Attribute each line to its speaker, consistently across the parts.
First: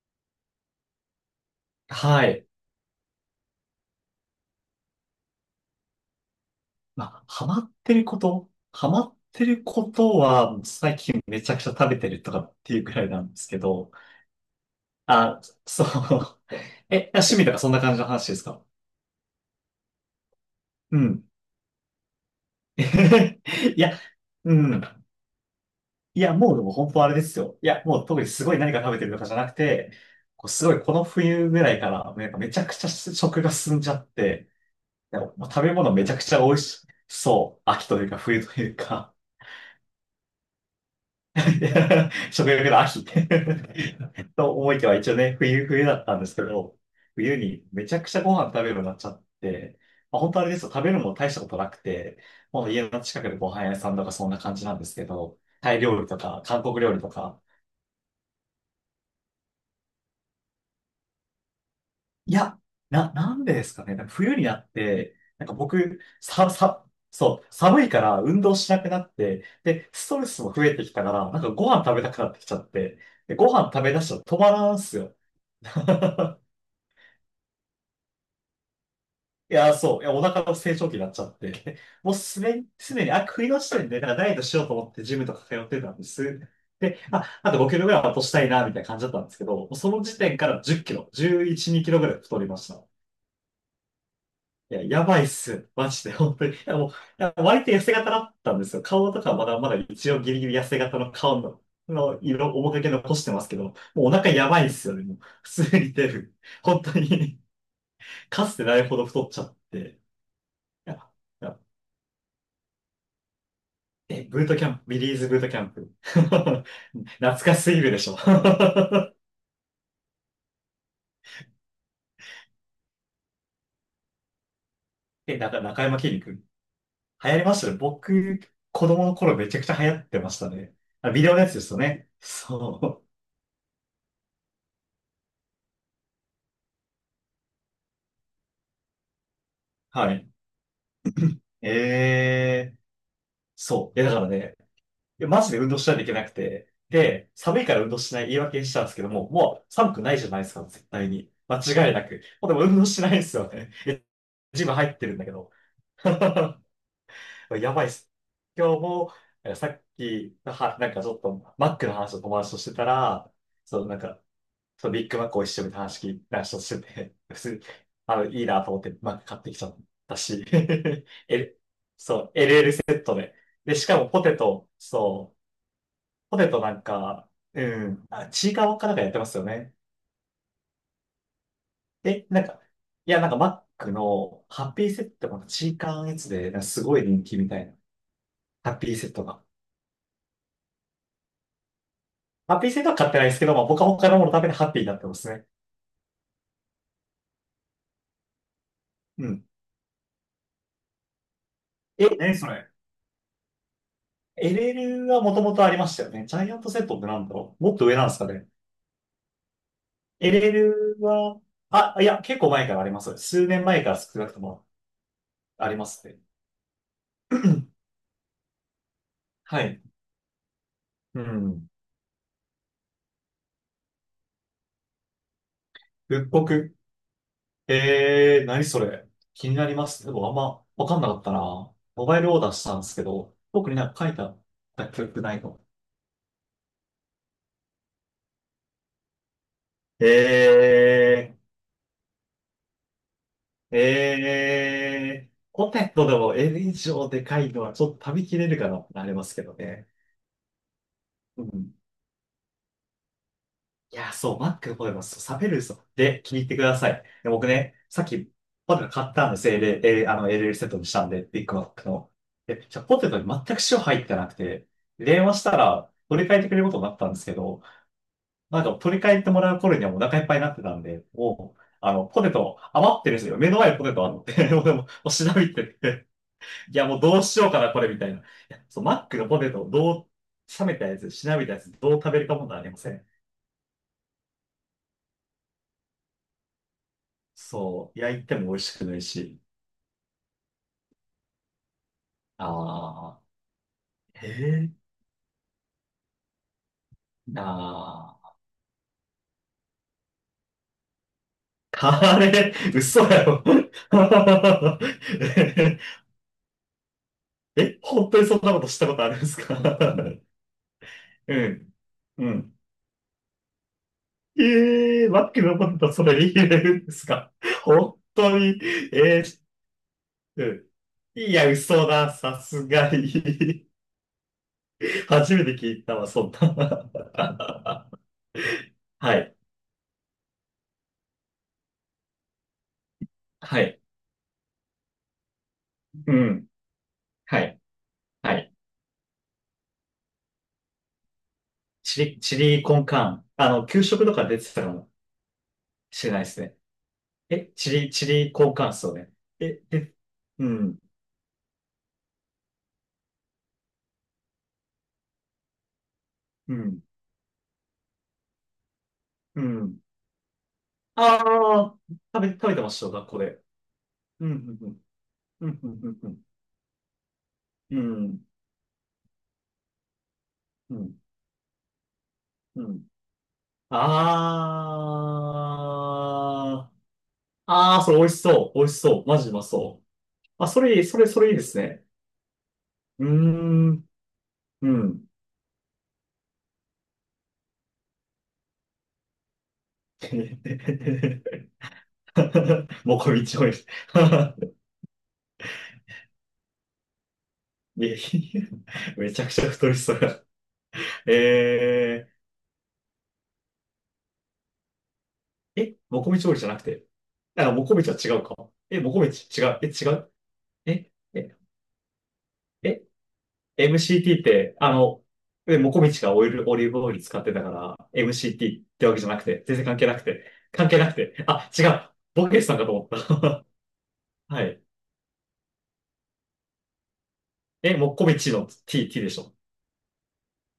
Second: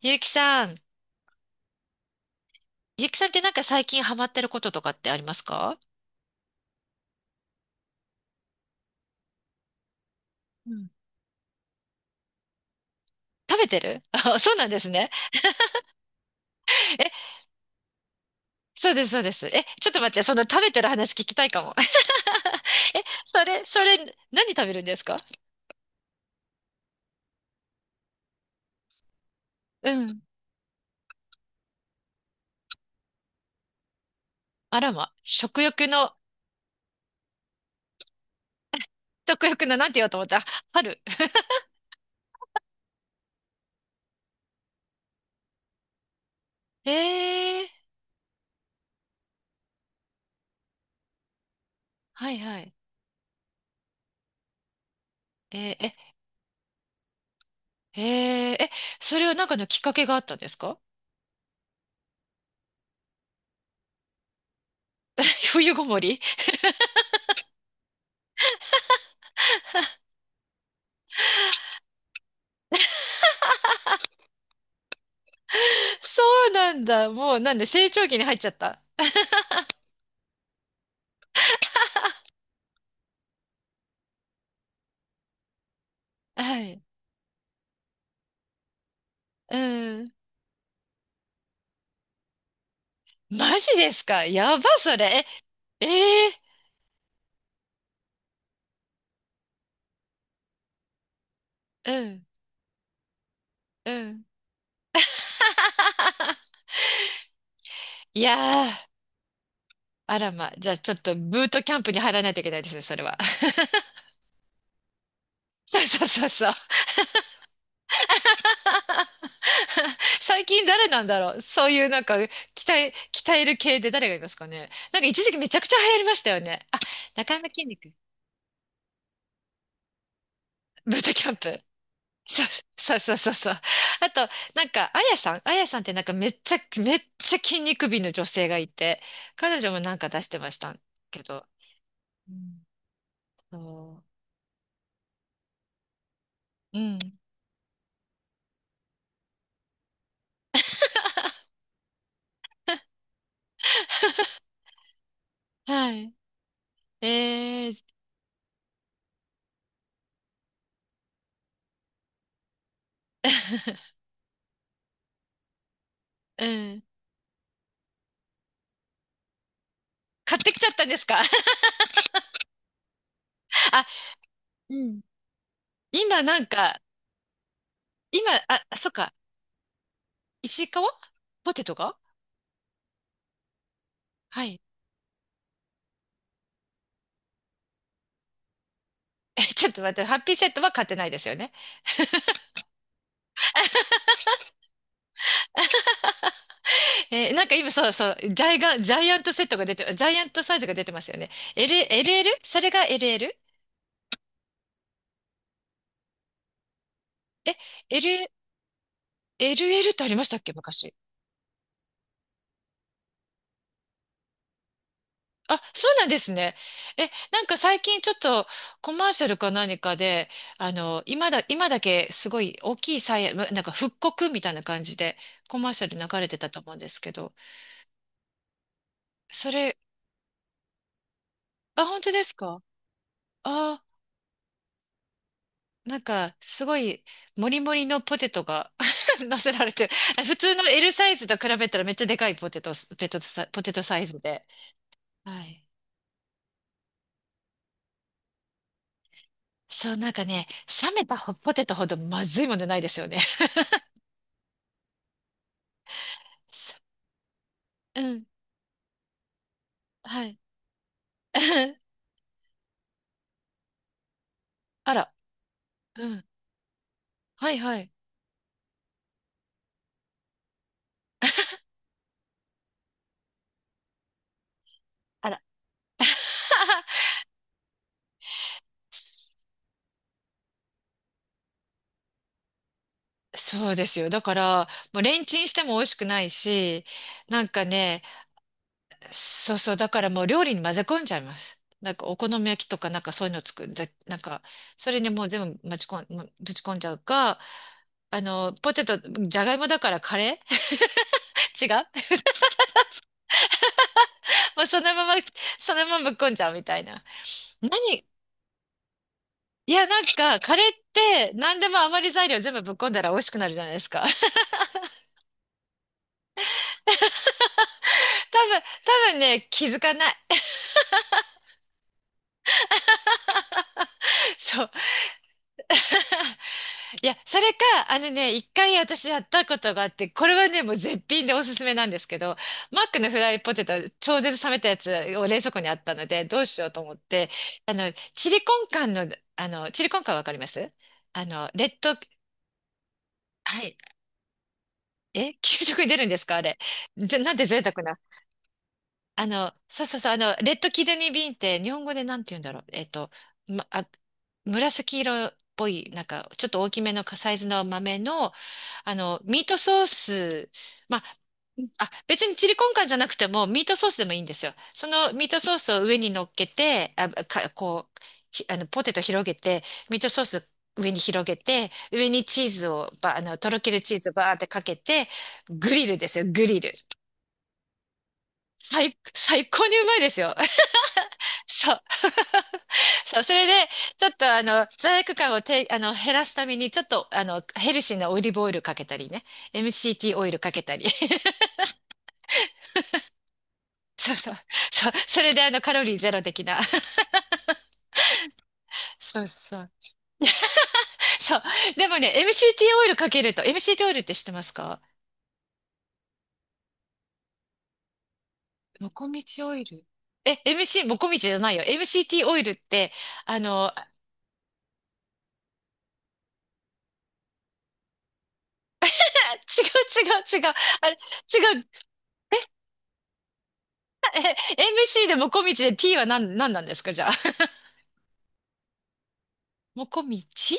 Speaker 1: ゆうきさん、
Speaker 2: はい。
Speaker 1: ゆうきさんってなんか最近ハマってることとかってありますか？
Speaker 2: まあ、ハマってることは、
Speaker 1: うん、
Speaker 2: 最近めちゃくちゃ食べてるとかっていうくらいなんですけ
Speaker 1: 食べて
Speaker 2: ど、
Speaker 1: る あ、そうなんですね。
Speaker 2: あ、そう。え、
Speaker 1: え、
Speaker 2: 趣味とかそんな感じの話ですか？
Speaker 1: そうです、そうです。え、ちょっと待って、その食べてる
Speaker 2: う
Speaker 1: 話聞
Speaker 2: ん。
Speaker 1: きたいかも。え、それ、
Speaker 2: い
Speaker 1: それ、
Speaker 2: や、
Speaker 1: 何
Speaker 2: う
Speaker 1: 食べるんです
Speaker 2: ん。
Speaker 1: か？
Speaker 2: もうでも本当あれですよ。いや、もう特にすごい何か食べてるとかじゃなく
Speaker 1: う
Speaker 2: て、
Speaker 1: ん。
Speaker 2: こうすごいこの冬ぐらいから、なんかめちゃくちゃ食が進んじゃって、
Speaker 1: あらま、
Speaker 2: なんかもう
Speaker 1: 食
Speaker 2: 食べ
Speaker 1: 欲
Speaker 2: 物めち
Speaker 1: の、
Speaker 2: ゃくちゃ美味しそう。秋というか冬というか。
Speaker 1: 食欲の、なんて言おうと思った。あ、春。
Speaker 2: 食欲の秋。 と思いきや、一応ね、冬だったんですけど、冬
Speaker 1: え
Speaker 2: に
Speaker 1: ー、
Speaker 2: めちゃくちゃご飯食べるようになっちゃって、まあ、本当あれですよ、食べるのも大したことなくて、
Speaker 1: はいは
Speaker 2: もう
Speaker 1: い。
Speaker 2: 家の近くでご飯屋さんとかそんな感じなんですけど、
Speaker 1: え
Speaker 2: タイ
Speaker 1: ー、
Speaker 2: 料理とか、韓国料理とか。
Speaker 1: え、えー、え、それはなんかのきっかけがあったんですか？
Speaker 2: いや、なんでですかね、なんか冬になって、なん か
Speaker 1: 冬ごも
Speaker 2: 僕、
Speaker 1: り？
Speaker 2: そう、寒いから運動しなくなって、で、ストレスも増えてきたから、なんかご飯食べたくなってきちゃって、で、ご飯食べ出したら止まらんすよ。
Speaker 1: そ うなんだ。もう、なんで、成長期に入っちゃった。
Speaker 2: いや、そう。いや、お腹の成長期になっちゃって。もうすでに、あ、食いの時点で、なんかダイエットしようと思ってジムとか通ってたんです。
Speaker 1: はい。
Speaker 2: で、あと5キロぐらいは落としたいな、みたいな感じだったんですけど、
Speaker 1: う
Speaker 2: もうその
Speaker 1: ん。
Speaker 2: 時点から10キロ、11、2キロぐらい太りました。
Speaker 1: マジですかやば、
Speaker 2: いや、
Speaker 1: それ。
Speaker 2: やば
Speaker 1: え、
Speaker 2: いっす。
Speaker 1: え
Speaker 2: マ
Speaker 1: ー、
Speaker 2: ジで、本当に。いや割と痩せ型だったんですよ。顔とかまだまだ一応ギリギリ痩せ型の顔の、の色、面影残してますけど、も
Speaker 1: うん、
Speaker 2: う
Speaker 1: う
Speaker 2: お
Speaker 1: ん。
Speaker 2: 腹やばいっすよね。もう、普通に出る。本当に、
Speaker 1: い
Speaker 2: かつて
Speaker 1: や
Speaker 2: ない
Speaker 1: ー、
Speaker 2: ほど太っちゃって。
Speaker 1: あらま。じゃあ、ちょ
Speaker 2: や
Speaker 1: っとブ
Speaker 2: い
Speaker 1: ー
Speaker 2: や
Speaker 1: トキャンプに入らないといけないですね、それは。
Speaker 2: え、ブートキャンプ、ビリーズブートキャン
Speaker 1: そう
Speaker 2: プ。
Speaker 1: そうそうそう。
Speaker 2: 懐かしすぎるでしょ。
Speaker 1: 最近誰なんだろうそういうなんか、鍛える系で誰がいますかね？なんか一 時
Speaker 2: え、
Speaker 1: 期めちゃくちゃ
Speaker 2: 中
Speaker 1: 流行
Speaker 2: 山
Speaker 1: り
Speaker 2: きん
Speaker 1: ま
Speaker 2: に
Speaker 1: した
Speaker 2: 君。
Speaker 1: よね。あ、
Speaker 2: 流
Speaker 1: 中
Speaker 2: 行り
Speaker 1: 山
Speaker 2: まし
Speaker 1: 筋
Speaker 2: たね。
Speaker 1: 肉。
Speaker 2: 僕、子供の頃めちゃくちゃ流行ってましたね。
Speaker 1: ブー
Speaker 2: あ、
Speaker 1: ト
Speaker 2: ビ
Speaker 1: キ
Speaker 2: デ
Speaker 1: ャ
Speaker 2: オ
Speaker 1: ン
Speaker 2: のやつ
Speaker 1: プ。
Speaker 2: ですよね。
Speaker 1: そう
Speaker 2: そう。
Speaker 1: そうそうそうそう。あと、なんか、あやさんってなんかめっちゃ筋肉美の女性がいて、彼女もなんか
Speaker 2: は
Speaker 1: 出し
Speaker 2: い。
Speaker 1: てましたけど。うん。
Speaker 2: えー、そう。
Speaker 1: そ
Speaker 2: いや、だからね、いやマジで運動しないといけなくて。
Speaker 1: う。うん。
Speaker 2: で、寒いから運動しない言い訳にしたんですけども、もう寒くないじゃないですか、絶対に。間違いなく。もうでも運動しないんですよね。ジム入ってるんだけど。
Speaker 1: は い。え
Speaker 2: や
Speaker 1: ー、
Speaker 2: ばいっす。今日も、さっき、なんかちょっと、マックの話を友達としてたら、そう、な んか、そう、ビッグマックを一緒に話聞いた
Speaker 1: う
Speaker 2: 人して
Speaker 1: ん。
Speaker 2: て、普通に、あの、いいなと思って、マック買ってきちゃった
Speaker 1: 買っ
Speaker 2: し。
Speaker 1: てきちゃったんですか？
Speaker 2: え、そう、え、ね。で、
Speaker 1: あ、
Speaker 2: しかもポテト、
Speaker 1: うん。
Speaker 2: そう、
Speaker 1: 今
Speaker 2: ポ
Speaker 1: なん
Speaker 2: テトな
Speaker 1: か、
Speaker 2: んか、うん、あ、
Speaker 1: 今、
Speaker 2: チー
Speaker 1: あ、
Speaker 2: カワか
Speaker 1: そっ
Speaker 2: なんかや
Speaker 1: か、
Speaker 2: ってますよね。
Speaker 1: 石川ポテトが。
Speaker 2: え、なんか、いや、なんかマック
Speaker 1: は
Speaker 2: の
Speaker 1: い。
Speaker 2: ハッピーセットのチーカーのやつで、なんかすごい人気みたいな、ハッピーセットが。
Speaker 1: ちょっと待って、ハッピーセットは買ってないですよね。
Speaker 2: ハッピーセットは買ってないですけど、まあ僕は他のもののためにハッピーになってますね。
Speaker 1: なんか今そうそう、ジャイアン
Speaker 2: う
Speaker 1: トセ
Speaker 2: ん。
Speaker 1: ットが出て、ジャイアントサイズが出てますよね。L、
Speaker 2: え、
Speaker 1: LL？
Speaker 2: え、そ
Speaker 1: そ
Speaker 2: れ。
Speaker 1: れが LL？
Speaker 2: LL はもともとありましたよね。ジャイアントセットってなんだ
Speaker 1: え、
Speaker 2: ろう、もっと上なんですか
Speaker 1: L、
Speaker 2: ね。
Speaker 1: LL ってありましたっけ昔？
Speaker 2: LL は、あ、いや、結構前からあります。数年前から少なくとも
Speaker 1: あ、
Speaker 2: ありま
Speaker 1: そうな
Speaker 2: す
Speaker 1: んで
Speaker 2: ね。
Speaker 1: すね。なんか最 近ちょっとコマーシャルか
Speaker 2: は
Speaker 1: 何
Speaker 2: い。
Speaker 1: かで、あの、
Speaker 2: う
Speaker 1: 今だ、
Speaker 2: ん。
Speaker 1: 今だけすごい大きいサイヤ、まなんか復刻みたいな感じでコマーシャル流れ
Speaker 2: 復
Speaker 1: てたと思
Speaker 2: 刻。
Speaker 1: うんですけど、
Speaker 2: えー、何それ。気
Speaker 1: そ
Speaker 2: になり
Speaker 1: れ、
Speaker 2: ますね。でもあんまわかんなかったな。
Speaker 1: あ、本
Speaker 2: モ
Speaker 1: 当
Speaker 2: バイ
Speaker 1: で
Speaker 2: ル
Speaker 1: す
Speaker 2: オーダー
Speaker 1: か？
Speaker 2: したんですけど、特に
Speaker 1: あ
Speaker 2: なんか書いてあった記憶ないの。
Speaker 1: なんか、すごい、もりもりのポテトが 乗せられて普通の L サイズ
Speaker 2: え
Speaker 1: と
Speaker 2: ー。
Speaker 1: 比べたらめっちゃでかいポテト、ペトサ、ポテトサイズで。
Speaker 2: えー、
Speaker 1: はい。
Speaker 2: ポテトでも L 以上でかいのはちょっと食べきれるかなってなりますけどね。
Speaker 1: そう、なんかね、冷めた
Speaker 2: う
Speaker 1: ポテ
Speaker 2: ん。
Speaker 1: トほどまずいものないですよね。
Speaker 2: いや、そう、マックのポテト、そう、冷めるんですよ。で、聞いてくださ い。で僕ね、
Speaker 1: う
Speaker 2: さっ
Speaker 1: ん。
Speaker 2: きポテト買ったんです。あ
Speaker 1: は
Speaker 2: の、
Speaker 1: い。
Speaker 2: l ルエルセットにしたんで、ビッグマッ クの。で、じゃあポテトに全く塩入ってなくて、
Speaker 1: あら。
Speaker 2: 電話したら
Speaker 1: うん。
Speaker 2: 取り替えてくれることになったんですけ
Speaker 1: はい
Speaker 2: ど、
Speaker 1: はい。
Speaker 2: なんか取り替えてもらう頃にはもうお腹いっぱいになってたんで、もう、あの、ポテト余ってるんですよ。目の前にポテトあって、でもう調
Speaker 1: あら、
Speaker 2: べてて、いや、もうどうしようかな、これみたいな。いや、そう、マックのポテトどう、冷めたやつ、しなびたやつ、どう食べるかもなりません。
Speaker 1: そうですよ。だから、もうレンチンしても美味しくないし、なんか
Speaker 2: そう、
Speaker 1: ね、
Speaker 2: 焼いても美味しくないし。
Speaker 1: そうそう、だからもう料理に混ぜ込んじゃいます。なんかお好み焼きとかなんか
Speaker 2: ああ、
Speaker 1: そういうの作る、なんか、
Speaker 2: ええ
Speaker 1: それにもう全部ぶち込んじゃう
Speaker 2: ー、
Speaker 1: か、
Speaker 2: な
Speaker 1: あ
Speaker 2: あ。
Speaker 1: の、ポテト、じゃがいもだからカレー 違う。
Speaker 2: カレー、嘘やろ。
Speaker 1: もうそのまま、ぶっこんじゃうみたいな。
Speaker 2: え、
Speaker 1: 何
Speaker 2: 本当にそんなことしたことあるんですか？
Speaker 1: いや、なん か、カレーって
Speaker 2: う
Speaker 1: 何で
Speaker 2: ん、
Speaker 1: も余り材
Speaker 2: う
Speaker 1: 料全
Speaker 2: ん。
Speaker 1: 部ぶっこんだら美味しくなるじゃないですか。
Speaker 2: ええー、マックのポテト、それ入れるんですか？本
Speaker 1: 多
Speaker 2: 当に、
Speaker 1: 分、多分
Speaker 2: ええ
Speaker 1: ね、気づかない。
Speaker 2: ー、うん、いや、嘘だ、さすがに。
Speaker 1: そう。
Speaker 2: 初めて 聞いたわ、そんな。
Speaker 1: いや、それか、あのね、一回私
Speaker 2: は
Speaker 1: やっ
Speaker 2: い。
Speaker 1: たことがあって、これはね、もう絶品でおすすめなんですけど、マックのフライポ
Speaker 2: は
Speaker 1: テト、
Speaker 2: い。
Speaker 1: 超絶冷めたやつを冷蔵庫にあったの
Speaker 2: う
Speaker 1: で、どう
Speaker 2: ん。
Speaker 1: しようと思って、
Speaker 2: はい。
Speaker 1: あの、チ
Speaker 2: は
Speaker 1: リコ
Speaker 2: い。
Speaker 1: ンカンの、あの、チリコンカンわかりますあの、レッド、
Speaker 2: チリコンカーン。あ
Speaker 1: は
Speaker 2: の、
Speaker 1: い、
Speaker 2: 給食とか出てたかも
Speaker 1: え、給食に出る
Speaker 2: し
Speaker 1: ん
Speaker 2: れ
Speaker 1: で
Speaker 2: な
Speaker 1: す
Speaker 2: いで
Speaker 1: か
Speaker 2: す
Speaker 1: あ
Speaker 2: ね。
Speaker 1: れ？なんて
Speaker 2: え、
Speaker 1: 贅沢な。
Speaker 2: チリコンカーンっすよね。
Speaker 1: あの、
Speaker 2: え、
Speaker 1: そう
Speaker 2: え、
Speaker 1: そうそう、あの、
Speaker 2: う
Speaker 1: レッド
Speaker 2: ん。
Speaker 1: キドニービーンって、日本語でなんて言うんだろう。ま、あ、紫色っぽい、なんか、ちょっ
Speaker 2: う
Speaker 1: と大き
Speaker 2: ん。
Speaker 1: めのサイズの豆の、あの、ミ
Speaker 2: う
Speaker 1: ート
Speaker 2: ん。
Speaker 1: ソース、まあ、
Speaker 2: ああ、
Speaker 1: 別にチ
Speaker 2: 食べ
Speaker 1: リ
Speaker 2: て
Speaker 1: コ
Speaker 2: ま
Speaker 1: ン
Speaker 2: し
Speaker 1: カ
Speaker 2: た
Speaker 1: ン
Speaker 2: よ、
Speaker 1: じゃな
Speaker 2: 学
Speaker 1: く
Speaker 2: 校
Speaker 1: て
Speaker 2: で。
Speaker 1: もミートソースでもいいん
Speaker 2: う
Speaker 1: ですよ。
Speaker 2: ん。
Speaker 1: そのミート
Speaker 2: う
Speaker 1: ソー
Speaker 2: ん。う
Speaker 1: スを上
Speaker 2: ん。う
Speaker 1: に
Speaker 2: ん。
Speaker 1: 乗っけて、あ、か、
Speaker 2: う
Speaker 1: こう、
Speaker 2: ん。
Speaker 1: ひあの、ポテト広げて、ミートソース
Speaker 2: う
Speaker 1: 上に
Speaker 2: ん。
Speaker 1: 広げて、上にチー
Speaker 2: う
Speaker 1: ズ
Speaker 2: ん。
Speaker 1: を、ば、あの、とろけるチーズをバーってかけて、グリルですよ、グリ
Speaker 2: ああ。
Speaker 1: ル。
Speaker 2: ああ、それ美味しそう。美味し
Speaker 1: 最、
Speaker 2: そう。マジうま
Speaker 1: 最高に
Speaker 2: そ
Speaker 1: う
Speaker 2: う。
Speaker 1: まいですよ。
Speaker 2: あ、それいいで す
Speaker 1: そう。
Speaker 2: ね。う ー
Speaker 1: そう、それで、
Speaker 2: ん。
Speaker 1: ちょっとあの、
Speaker 2: う
Speaker 1: 罪
Speaker 2: ん。
Speaker 1: 悪感をて、あの、減らすために、ちょっとあの、ヘルシーなオリーブオイルかけたりね、MCT オイルかけたり。
Speaker 2: もうこみちお。 い、
Speaker 1: そうそう。そう。それであのカロリーゼロ的な。
Speaker 2: いやめ
Speaker 1: そ
Speaker 2: ちゃ
Speaker 1: う
Speaker 2: くちゃ
Speaker 1: そ
Speaker 2: 太
Speaker 1: う。
Speaker 2: りそうや。
Speaker 1: そう。でも
Speaker 2: え
Speaker 1: ね、MCT オイルかけると、MCT オイルって知ってますか？
Speaker 2: ー、え、もこみちおりじゃなくて。あ、もこみちは違うか。え、
Speaker 1: も
Speaker 2: もこ
Speaker 1: こ
Speaker 2: み
Speaker 1: み
Speaker 2: ち
Speaker 1: ち
Speaker 2: 違
Speaker 1: オ
Speaker 2: う。
Speaker 1: イ
Speaker 2: え、
Speaker 1: ル。
Speaker 2: 違う。
Speaker 1: え、MC、
Speaker 2: え、
Speaker 1: もこみちじ
Speaker 2: え、
Speaker 1: ゃないよ。MCT オイルっ
Speaker 2: え、
Speaker 1: て、あの、
Speaker 2: MCT って、あの、え、もこみちがオイル、オリーブオイル使ってたから、MCT ってわけじ
Speaker 1: 違う
Speaker 2: ゃなくて、全然関係なくて、
Speaker 1: 違う違う。
Speaker 2: 関係な
Speaker 1: あれ、
Speaker 2: くて。あ、
Speaker 1: 違
Speaker 2: 違
Speaker 1: う。
Speaker 2: う。ボケさんかと思った。
Speaker 1: え、
Speaker 2: はい。
Speaker 1: MC でもこみちで T は何なんですかじゃあ？
Speaker 2: え、もこみちの T、T でしょ。
Speaker 1: もこみち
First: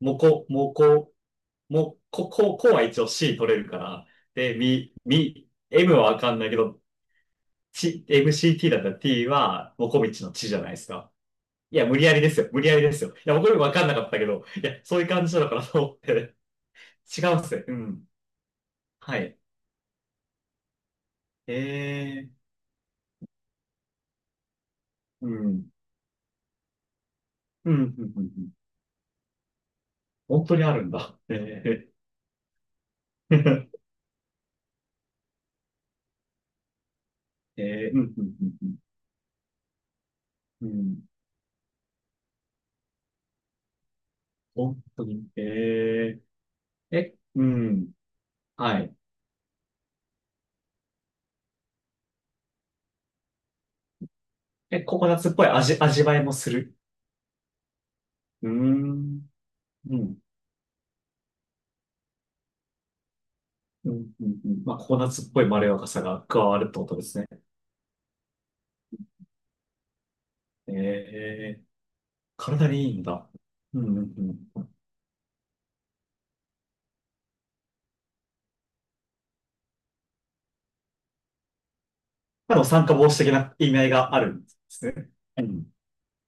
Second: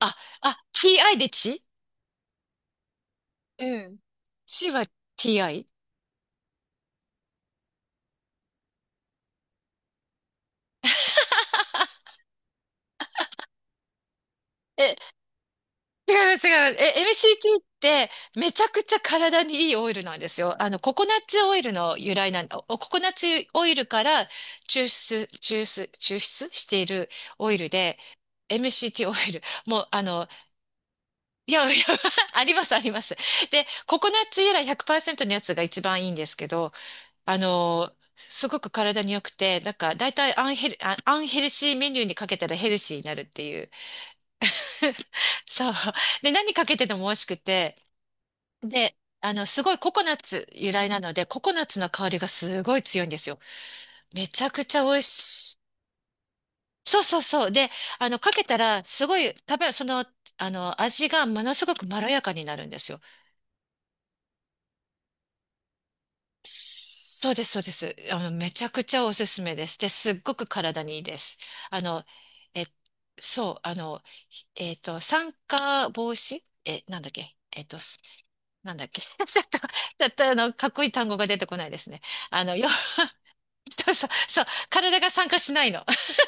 Speaker 2: もこ、もこ、
Speaker 1: TI でち
Speaker 2: もう、こ、こう、こうは一応 C 取れるか
Speaker 1: うん。
Speaker 2: ら。で、
Speaker 1: ちは TI。
Speaker 2: M はわかんないけど、ち、MCT だったら T は、モコミチの地じゃないですか。いや、無理やりですよ。無理やりですよ。いや、僕もわかんなかったけど、いや、
Speaker 1: え、
Speaker 2: そういう感じなのかなと思っ
Speaker 1: 違
Speaker 2: て。
Speaker 1: い ます、違います。
Speaker 2: 違うんす
Speaker 1: MCT っ
Speaker 2: ね。うん。
Speaker 1: てめちゃくちゃ
Speaker 2: はい。
Speaker 1: 体にいいオイルなんですよ。あの、ココナッツ
Speaker 2: え
Speaker 1: オイルの由来な
Speaker 2: ー、
Speaker 1: ん、おココナッツオイルから抽
Speaker 2: う
Speaker 1: 出、抽
Speaker 2: ん。
Speaker 1: 出、抽出しているオイル
Speaker 2: うん、う
Speaker 1: で、
Speaker 2: ん、うん、うん。
Speaker 1: MCT オイル。もう、あの、
Speaker 2: 本当にあるんだ。
Speaker 1: いや、いや、
Speaker 2: え
Speaker 1: あります、あります。で、
Speaker 2: ー。
Speaker 1: ココナッツ由来100%のやつが一番いいんですけど、あ
Speaker 2: え
Speaker 1: の、
Speaker 2: ー、うん、う
Speaker 1: すごく
Speaker 2: ん、
Speaker 1: 体に良くて、なんか、だいたい
Speaker 2: うん、うん。うん、
Speaker 1: アンヘルシーメニューにかけたらヘルシーになるっていう。
Speaker 2: 本当に。
Speaker 1: そう。
Speaker 2: え
Speaker 1: で、何かけてて
Speaker 2: ー、
Speaker 1: も美
Speaker 2: え、
Speaker 1: 味しく
Speaker 2: う
Speaker 1: て、
Speaker 2: ん。は
Speaker 1: で、
Speaker 2: い。
Speaker 1: あの、すごいココナッツ由来なので、ココナッツの香りがすごい強いんですよ。めちゃくち
Speaker 2: え、
Speaker 1: ゃ美
Speaker 2: コ
Speaker 1: 味
Speaker 2: コナッツっぽい
Speaker 1: しい。
Speaker 2: 味、味わいもする。
Speaker 1: そうそうそう。で、あの、かけ
Speaker 2: うー
Speaker 1: たら、すご
Speaker 2: ん。
Speaker 1: い、食べ、そ
Speaker 2: う
Speaker 1: の、
Speaker 2: ん。
Speaker 1: あの、味がものすごくまろやかになるんですよ。
Speaker 2: うん。うん。うん、まあ、ココナッツっぽいまろやかさが加わるってことですね。
Speaker 1: そうです、そうです。あの、めちゃくちゃおすすめです。で、すっごく
Speaker 2: え
Speaker 1: 体にいいです。
Speaker 2: え、
Speaker 1: あの、え、
Speaker 2: 体にいいんだ。
Speaker 1: そう、あ
Speaker 2: うん。う
Speaker 1: の、
Speaker 2: ん。うん、
Speaker 1: 酸化防止、なんだっけ、なんだっけ？ ちょっと、あの、かっこいい単語が出てこないですね。あ
Speaker 2: ま
Speaker 1: の、
Speaker 2: あの酸化防止的な意味合
Speaker 1: そ
Speaker 2: い
Speaker 1: うそう、
Speaker 2: がある
Speaker 1: そ
Speaker 2: ん
Speaker 1: う、
Speaker 2: です
Speaker 1: 体
Speaker 2: ね。
Speaker 1: が参加
Speaker 2: う
Speaker 1: しな
Speaker 2: ん。
Speaker 1: いの。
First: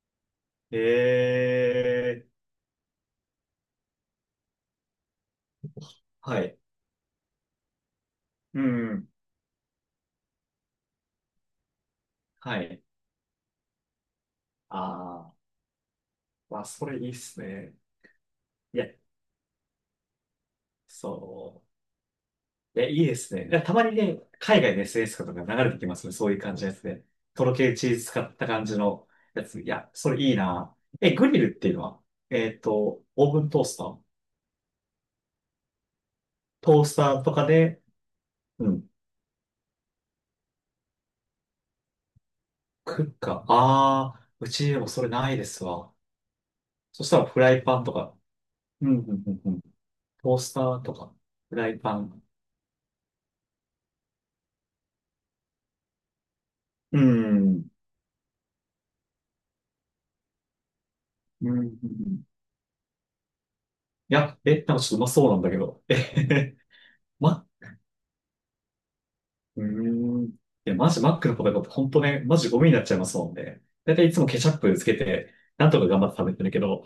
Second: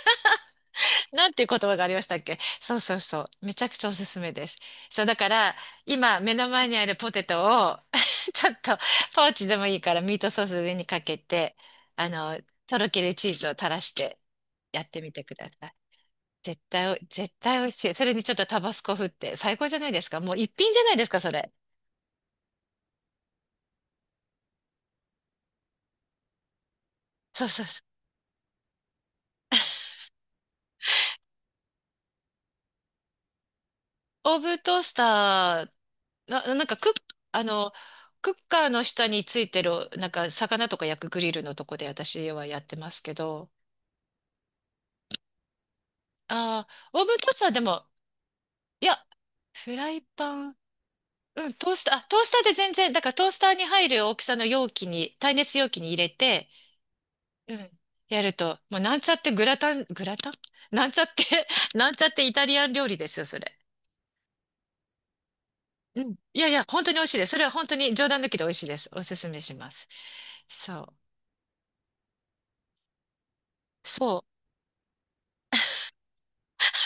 Speaker 1: なんていう
Speaker 2: え
Speaker 1: 言葉がありましたっ
Speaker 2: え、
Speaker 1: け？そうそうそう。めちゃくちゃおすすめです。そう、だから、今、目
Speaker 2: は
Speaker 1: の
Speaker 2: い。
Speaker 1: 前にあるポテトを ちょっ
Speaker 2: う
Speaker 1: と、
Speaker 2: ん。
Speaker 1: ポーチでもいいから、ミートソース上にかけて、あの、
Speaker 2: は
Speaker 1: と
Speaker 2: い。
Speaker 1: ろけるチーズを垂らして、やってみて
Speaker 2: あ
Speaker 1: く
Speaker 2: あ、
Speaker 1: ださい。
Speaker 2: ま
Speaker 1: 絶
Speaker 2: あ、そ
Speaker 1: 対お、
Speaker 2: れいいっ
Speaker 1: 絶
Speaker 2: す
Speaker 1: 対美味
Speaker 2: ね。
Speaker 1: しい。それにちょっとタバ
Speaker 2: い
Speaker 1: ス
Speaker 2: や、
Speaker 1: コ振って、最高じゃないですか。もう一品じゃないですか、それ。
Speaker 2: そう。え、いいですね。いやたまにね、海外の SNS とかが流れてきますね。そういう感じのやつで。と
Speaker 1: そう
Speaker 2: ろ
Speaker 1: そう
Speaker 2: ける
Speaker 1: そ
Speaker 2: チーズ使った感じのやつ。いや、それいいな。え、グリルっていうのは、えっと、オーブントースター、
Speaker 1: う。オーブントースター。なんか
Speaker 2: トースターと
Speaker 1: あ
Speaker 2: か
Speaker 1: の、
Speaker 2: で、
Speaker 1: クッカー
Speaker 2: う
Speaker 1: の
Speaker 2: ん、
Speaker 1: 下についてる、なんか魚とか焼くグリルのとこで私はやってます
Speaker 2: ク
Speaker 1: け
Speaker 2: ッカー。
Speaker 1: ど、
Speaker 2: ああ、うちでもそれないですわ。
Speaker 1: ああ、オ
Speaker 2: そ
Speaker 1: ー
Speaker 2: し
Speaker 1: ブン
Speaker 2: たら
Speaker 1: トース
Speaker 2: フ
Speaker 1: ター
Speaker 2: ラ
Speaker 1: で
Speaker 2: イパ
Speaker 1: も、
Speaker 2: ンとか、
Speaker 1: い
Speaker 2: う
Speaker 1: や、
Speaker 2: ん、うん、うん、うん、
Speaker 1: フライ
Speaker 2: ト
Speaker 1: パ
Speaker 2: ース
Speaker 1: ン、
Speaker 2: ターとか、
Speaker 1: うん、
Speaker 2: フラ
Speaker 1: トー
Speaker 2: イ
Speaker 1: スター、
Speaker 2: パ
Speaker 1: トー
Speaker 2: ン。
Speaker 1: スターで全然、だからトースターに入る大きさの容器に、耐熱容器に入れて、
Speaker 2: うん、う
Speaker 1: うん、
Speaker 2: ん、
Speaker 1: やると、もうなんちゃってグラタン、グラタン なんちゃって
Speaker 2: うん。う
Speaker 1: なんちゃっ
Speaker 2: ん、
Speaker 1: てイタリアン料理ですよ、それ。
Speaker 2: いや、え、なんかちょっとうまそうなんだけど。えへ
Speaker 1: うん。いやい
Speaker 2: へ。
Speaker 1: や、本当に美味しいです。それ
Speaker 2: 全
Speaker 1: は本当に冗談抜きで美味しいです。おすすめし
Speaker 2: う
Speaker 1: ます。
Speaker 2: ーん。いや、
Speaker 1: そ
Speaker 2: マ
Speaker 1: う。
Speaker 2: ジマックのポテトって本当ね、マジゴミになっちゃいますもんね。だいたいいつ
Speaker 1: そ
Speaker 2: もケチャップつけて、なんとか頑張って食べてるけど、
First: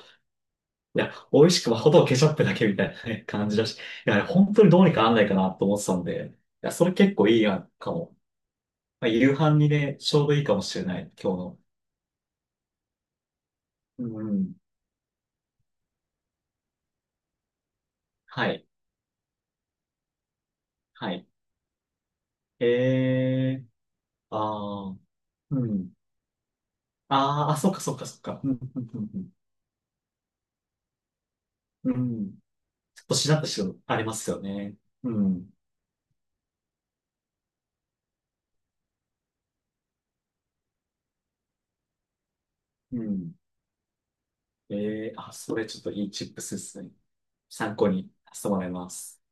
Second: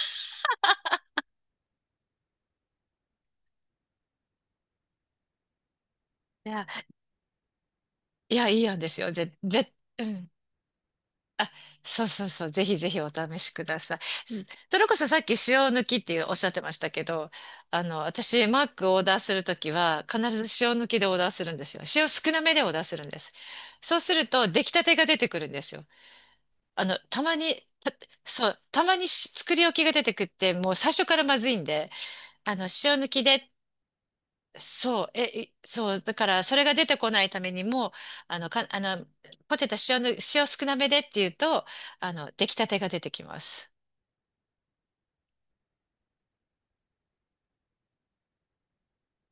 Speaker 2: いや、美味しくまほどケチャップだけみたいなね。感じだし、いや、本当にどうにかなんないかなと思ってたんで、い
Speaker 1: う。いや
Speaker 2: や、それ結構いいやんかも。
Speaker 1: いや、いいんです
Speaker 2: まあ、
Speaker 1: よ。
Speaker 2: 夕飯にね、
Speaker 1: う
Speaker 2: ちょう
Speaker 1: ん。
Speaker 2: どいいかもしれない、今日
Speaker 1: あ、
Speaker 2: の。
Speaker 1: そうそうそう。ぜひぜひお試しくださ
Speaker 2: うんう
Speaker 1: い。ず
Speaker 2: ん。
Speaker 1: それこそさっき塩抜きっていうおっしゃってましたけど、あの、私、
Speaker 2: は
Speaker 1: マ
Speaker 2: い、
Speaker 1: ックをオーダーするときは、必ず塩抜きで
Speaker 2: は
Speaker 1: オー
Speaker 2: い。
Speaker 1: ダーするんですよ。塩少なめでオーダーするんです。
Speaker 2: えー、
Speaker 1: そうすると、出来た
Speaker 2: あ
Speaker 1: て
Speaker 2: ー、
Speaker 1: が出てくるんで
Speaker 2: う
Speaker 1: すよ。
Speaker 2: ん。
Speaker 1: あの、たま
Speaker 2: あー、
Speaker 1: に、
Speaker 2: あ、そっか
Speaker 1: た
Speaker 2: そっかそっか。
Speaker 1: そ
Speaker 2: うん、
Speaker 1: う、
Speaker 2: う
Speaker 1: た
Speaker 2: ん、
Speaker 1: ま
Speaker 2: う
Speaker 1: に
Speaker 2: ん。
Speaker 1: 作り置きが出てくって、もう最初からまずいんで、
Speaker 2: うん。うん、
Speaker 1: あの、塩
Speaker 2: ちょっ
Speaker 1: 抜
Speaker 2: と
Speaker 1: き
Speaker 2: し
Speaker 1: で
Speaker 2: なってしろ、ありますよね。
Speaker 1: そう、
Speaker 2: うん、
Speaker 1: そう、だから、それが出てこないためにも、あの、ポテト塩の、塩少なめでっていうと、あの、出来たてが出
Speaker 2: う
Speaker 1: てき
Speaker 2: ん。
Speaker 1: ます。
Speaker 2: ええ、あ、それちょっといいチップスですね。参考にさせてもらいます。